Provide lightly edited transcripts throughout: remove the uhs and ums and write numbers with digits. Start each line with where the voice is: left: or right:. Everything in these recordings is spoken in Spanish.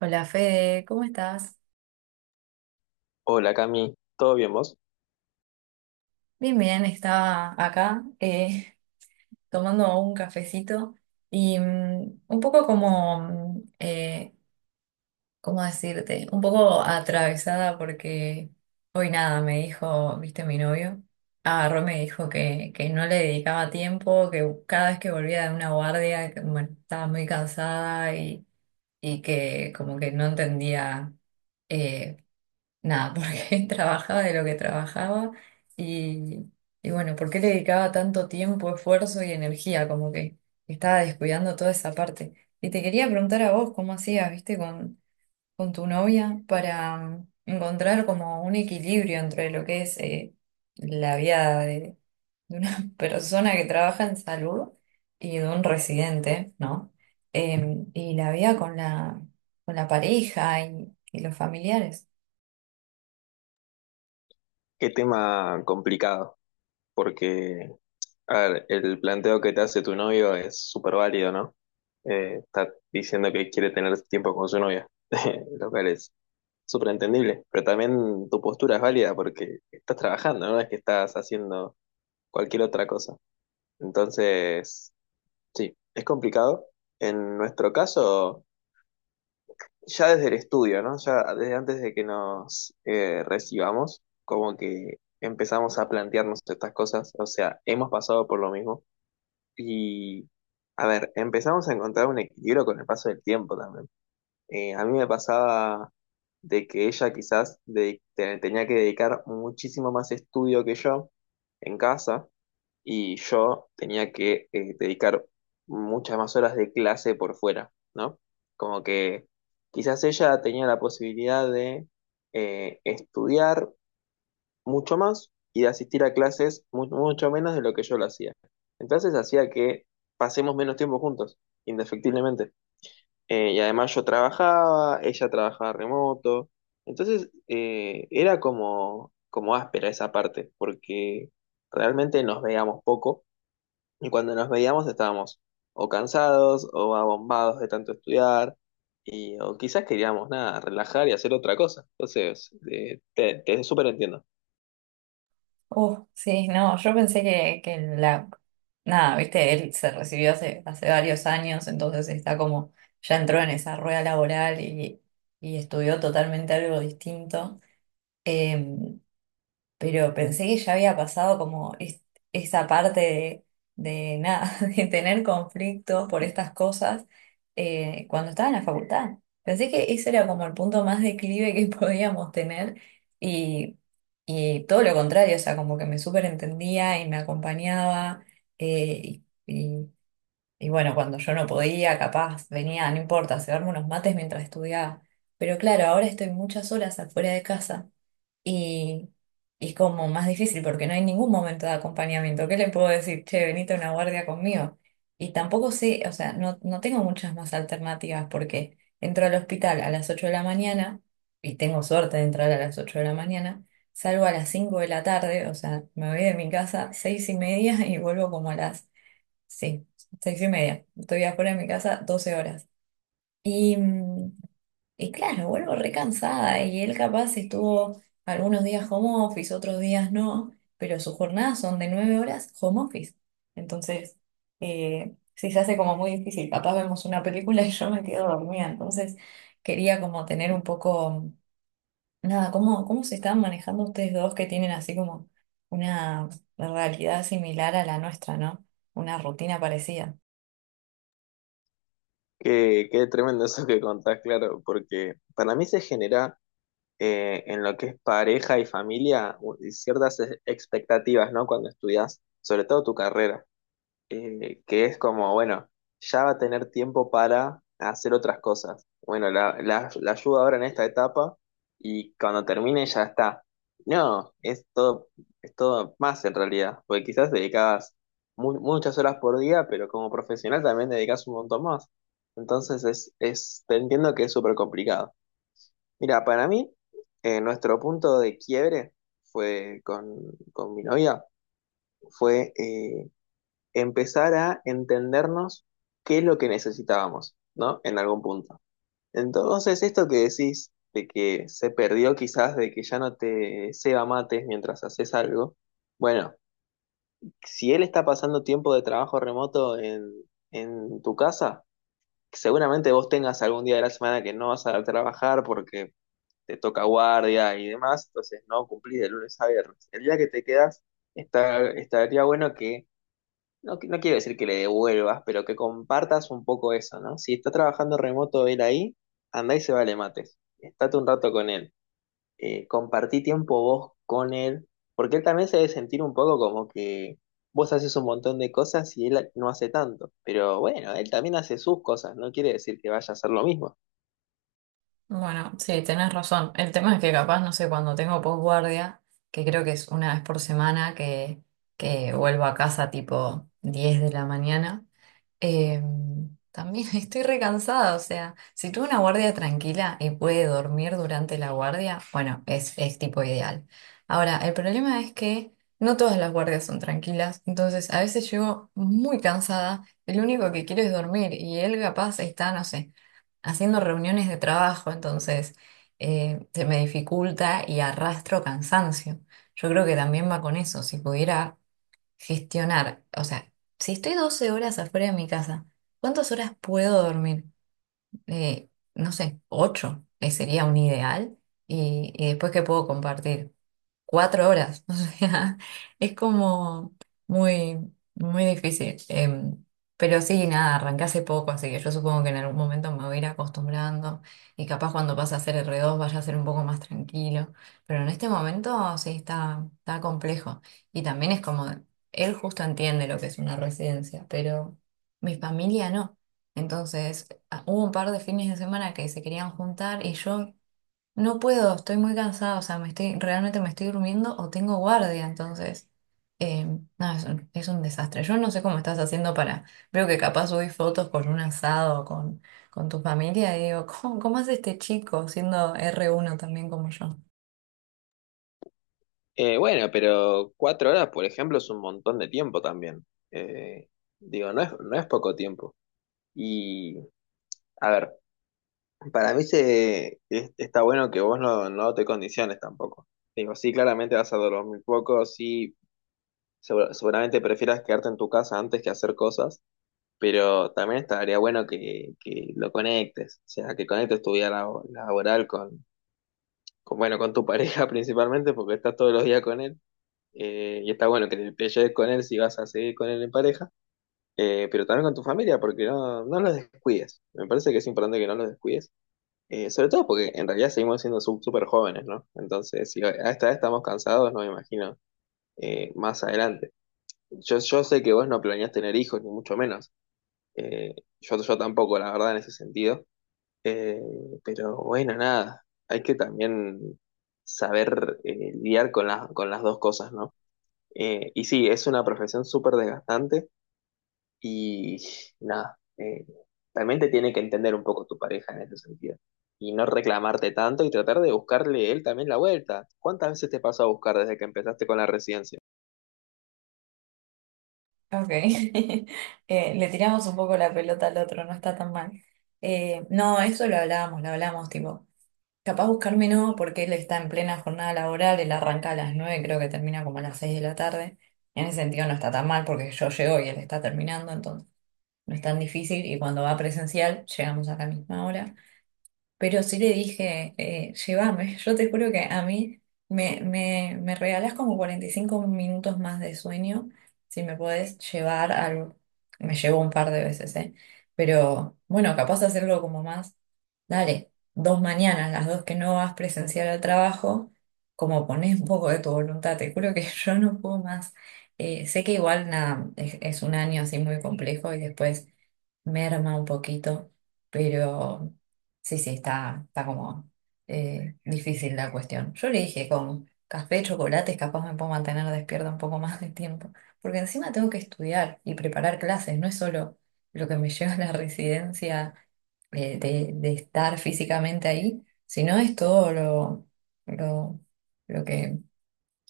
right: Hola Fede, ¿cómo estás?
left: Hola Cami, ¿todo bien vos?
right: Bien, bien, estaba acá tomando un cafecito y un poco como, ¿cómo decirte? Un poco atravesada porque hoy nada, me dijo, viste, mi novio, agarró y me dijo que no le dedicaba tiempo, que cada vez que volvía de una guardia, que, bueno, estaba muy cansada y que como que no entendía. eh, Nada, porque trabajaba de lo que trabajaba y, y bueno, ¿por qué le dedicaba tanto tiempo, esfuerzo y energía? Como que estaba descuidando toda esa parte. Y te quería preguntar a vos, ¿cómo hacías, viste, con tu novia para encontrar como un equilibrio entre lo que es la vida de una persona que trabaja en salud y de un residente, ¿no? Y la vida con la pareja y los familiares.
left: Qué tema complicado, porque, a ver, el planteo que te hace tu novio es súper válido, ¿no? Está diciendo que quiere tener tiempo con su novia, lo cual es súper entendible, pero también tu postura es válida porque estás trabajando, no es que estás haciendo cualquier otra cosa. Entonces, sí, es complicado. En nuestro caso... ya desde el estudio, ¿no? Ya desde antes de que nos recibamos, como que empezamos a plantearnos estas cosas, o sea, hemos pasado por lo mismo y, a ver, empezamos a encontrar un equilibrio con el paso del tiempo también. A mí me pasaba de que ella quizás tenía que dedicar muchísimo más estudio que yo en casa y yo tenía que dedicar muchas más horas de clase por fuera, ¿no? Como que quizás ella tenía la posibilidad de estudiar mucho más y de asistir a clases mucho menos de lo que yo lo hacía. Entonces hacía que pasemos menos tiempo juntos, indefectiblemente. Y además yo trabajaba, ella trabajaba remoto. Entonces era como, como áspera esa parte, porque realmente nos veíamos poco y cuando nos veíamos estábamos o cansados o abombados de tanto estudiar, y, o quizás queríamos nada, relajar y hacer otra cosa. Entonces, te súper entiendo.
right: Sí, no, yo pensé. Nada, viste, él se recibió hace varios años, entonces está como, ya entró en esa rueda laboral y estudió totalmente algo distinto. Eh, pero pensé que ya había pasado como esa parte de nada, de tener conflictos por estas cosas cuando estaba en la facultad. Pensé que ese era como el punto más declive que podíamos tener y, y todo lo contrario, o sea, como que me súper entendía y me acompañaba eh, y, y- y bueno, cuando yo no podía, capaz venía, no importa, a cebarme unos mates mientras estudiaba. Pero claro, ahora estoy muchas horas afuera de casa. Y es como más difícil porque no hay ningún momento de acompañamiento. ¿Qué le puedo decir? Che, venite a una guardia conmigo. Y tampoco sé, o sea, no tengo muchas más alternativas porque entro al hospital a las 8 de la mañana y tengo suerte de entrar a las 8 de la mañana, salgo a las 5 de la tarde, o sea, me voy de mi casa 6:30 y vuelvo como a las, sí, 6:30. Estoy afuera de mi casa 12 horas. Y, mm, y claro, vuelvo recansada y él capaz estuvo algunos días home office, otros días no, pero sus jornadas son de 9 horas home office. Entonces, sí se hace como muy difícil. Capaz vemos una película y yo me quedo dormida. Entonces, quería como tener un poco, nada, ¿cómo se están manejando ustedes dos que tienen así como una realidad similar a la nuestra, ¿no? Una rutina parecida.
left: Qué, qué tremendo eso que contás, claro, porque para mí se genera en lo que es pareja y familia ciertas expectativas, ¿no? Cuando estudias, sobre todo tu carrera. Que es como, bueno, ya va a tener tiempo para hacer otras cosas. Bueno, la ayuda ahora en esta etapa y cuando termine ya está. No, es todo más en realidad, porque quizás dedicabas muchas horas por día, pero como profesional también dedicas un montón más. Entonces te entiendo que es súper complicado. Mira, para mí, nuestro punto de quiebre fue con mi novia, fue empezar a entendernos qué es lo que necesitábamos, ¿no? En algún punto. Entonces, esto que decís de que se perdió quizás, de que ya no te ceba mates mientras haces algo, bueno, si él está pasando tiempo de trabajo remoto en tu casa, seguramente vos tengas algún día de la semana que no vas a trabajar porque te toca guardia y demás, entonces no cumplís de lunes a viernes. El día que te quedas, está, estaría bueno que no, no quiero decir que le devuelvas, pero que compartas un poco eso, ¿no? Si está trabajando remoto él ahí, andá y se vale mates. Estate un rato con él. Compartí tiempo vos con él, porque él también se debe sentir un poco como que vos haces un montón de cosas y él no hace tanto. Pero bueno, él también hace sus cosas, no quiere decir que vaya a hacer lo mismo.
right: Bueno, sí, tenés razón. El tema es que capaz, no sé, cuando tengo posguardia, que creo que es una vez por semana que vuelvo a casa tipo 10 de la mañana. Eh, también estoy recansada, o sea, si tuve una guardia tranquila y puede dormir durante la guardia, bueno, es tipo ideal. Ahora, el problema es que no todas las guardias son tranquilas, entonces a veces llego muy cansada, el único que quiero es dormir y él capaz está, no sé, haciendo reuniones de trabajo, entonces se me dificulta y arrastro cansancio. Yo creo que también va con eso, si pudiera gestionar, o sea, si estoy 12 horas afuera de mi casa, ¿cuántas horas puedo dormir? Eh, no sé, 8, sería un ideal. Y después, ¿qué puedo compartir? 4 horas. O sea, es como muy, muy difícil. Pero sí, nada, arranqué hace poco, así que yo supongo que en algún momento me voy a ir acostumbrando y capaz cuando pase a ser R2 vaya a ser un poco más tranquilo. Pero en este momento sí está complejo. Y también es como, él justo entiende lo que es una residencia, pero mi familia no. Entonces, hubo un par de fines de semana que se querían juntar y yo no puedo, estoy muy cansada, o sea, realmente me estoy durmiendo o tengo guardia, entonces, eh, no, es un desastre. Yo no sé cómo estás haciendo para, veo que capaz subís fotos con un asado, con tu familia, y digo, ¿cómo hace este chico siendo R1 también como yo?
left: Bueno, pero cuatro horas, por ejemplo, es un montón de tiempo también. Eh, Digo, no es, no es poco tiempo. Y. A ver, para mí está bueno que vos no, no te condiciones tampoco. Digo, sí, claramente vas a dormir poco, sí, seguramente prefieras quedarte en tu casa antes que hacer cosas, pero también estaría bueno que lo conectes, o sea, que conectes tu vida laboral con, bueno, con tu pareja principalmente, porque estás todos los días con él, y está bueno que te lleves con él si vas a seguir con él en pareja, pero también con tu familia, porque no, no los descuides. Me parece que es importante que no los descuides. Sobre todo porque en realidad seguimos siendo súper jóvenes, ¿no? Entonces, si a esta edad estamos cansados, no me imagino más adelante. Yo sé que vos no planeás tener hijos, ni mucho menos. Eh, yo, yo tampoco, la verdad, en ese sentido. Eh, pero bueno, nada, hay que también saber lidiar con las dos cosas, ¿no? Y sí, es una profesión súper desgastante y nada, también te tiene que entender un poco tu pareja en ese sentido. Y no reclamarte tanto y tratar de buscarle él también la vuelta. ¿Cuántas veces te pasó a buscar desde que empezaste con la residencia?
right: Ok. Le tiramos un poco la pelota al otro, no está tan mal. No, eso lo hablábamos, lo hablamos, tipo. Capaz buscarme no, porque él está en plena jornada laboral, él arranca a las 9, creo que termina como a las 6 de la tarde. En ese sentido no está tan mal porque yo llego y él está terminando, entonces no es tan difícil y cuando va presencial llegamos a la misma hora. Pero sí le dije, llévame, yo te juro que a mí me regalás como 45 minutos más de sueño, si me podés llevar algo, me llevo un par de veces, ¿eh? Pero bueno, capaz de hacerlo como más, dale, dos mañanas, las dos que no vas presencial al trabajo, como ponés un poco de tu voluntad, te juro que yo no puedo más. Sé que igual nada, es un año así muy complejo y después merma un poquito, pero... Sí, sí, está como difícil la cuestión. Yo le dije, con café, chocolates, capaz me puedo mantener despierta un poco más de tiempo, porque encima tengo que estudiar y preparar clases, no es solo lo que me lleva a la residencia, de estar físicamente ahí, sino es todo lo, lo que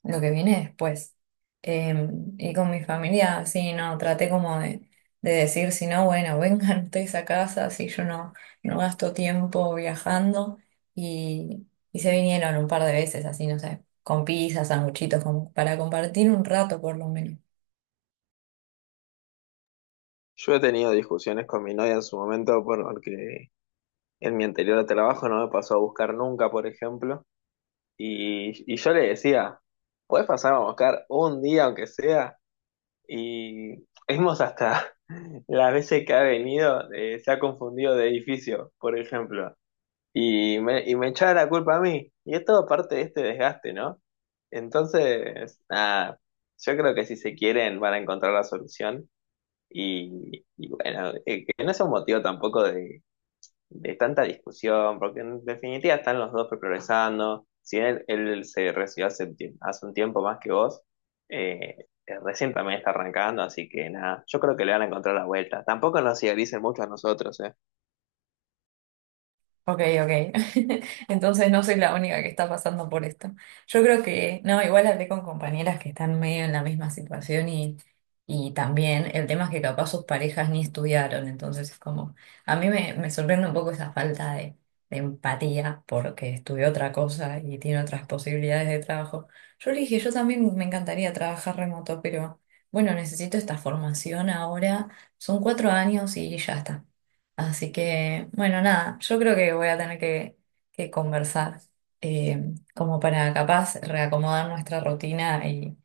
right: lo que viene después. Eh, y con mi familia, sí, no, traté como de decir, si no, bueno, vengan ustedes a casa, si yo no gasto tiempo viajando. Y se vinieron un par de veces, así, no sé, con pizzas, sanguchitos, como para compartir un rato por lo menos.
left: Yo he tenido discusiones con mi novia en su momento porque en mi anterior trabajo no me pasó a buscar nunca, por ejemplo. Y yo le decía, puedes pasar a buscar un día aunque sea. Y hemos hasta las veces que ha venido, se ha confundido de edificio, por ejemplo. Y me echaba la culpa a mí. Y es todo parte de este desgaste, ¿no? Entonces, nada, yo creo que si se quieren van a encontrar la solución. Y bueno, que no es un motivo tampoco de, de tanta discusión, porque en definitiva están los dos progresando. Si él, él se recibió hace, hace un tiempo más que vos, eh, recién también está arrancando, así que nada, yo creo que le van a encontrar la vuelta. Tampoco nos idealicen mucho a nosotros, ¿eh?
right: Ok, ok. Entonces no soy la única que está pasando por esto. Yo creo que, no, igual hablé con compañeras que están medio en la misma situación y también el tema es que capaz sus parejas ni estudiaron, entonces es como, a mí me sorprende un poco esa falta de empatía porque estudió otra cosa y tiene otras posibilidades de trabajo. Yo le dije, yo también me encantaría trabajar remoto, pero bueno, necesito esta formación ahora, son 4 años y ya está. Así que, bueno, nada, yo creo que voy a tener que conversar, eh, como para capaz reacomodar nuestra rutina y,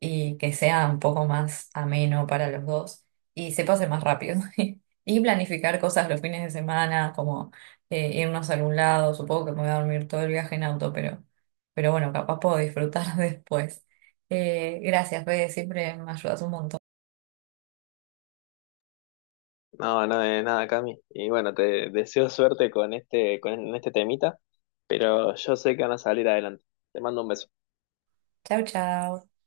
right: y que sea un poco más ameno para los dos y se pase más rápido. Y planificar cosas los fines de semana, como irnos a algún lado, supongo que me voy a dormir todo el viaje en auto, pero bueno, capaz puedo disfrutar después. Gracias, Fede, siempre me ayudas un montón.
left: No, no, de nada, Cami. Y bueno, te deseo suerte con este temita, pero yo sé que van a salir adelante. Te mando un beso.
right: Chau, chau.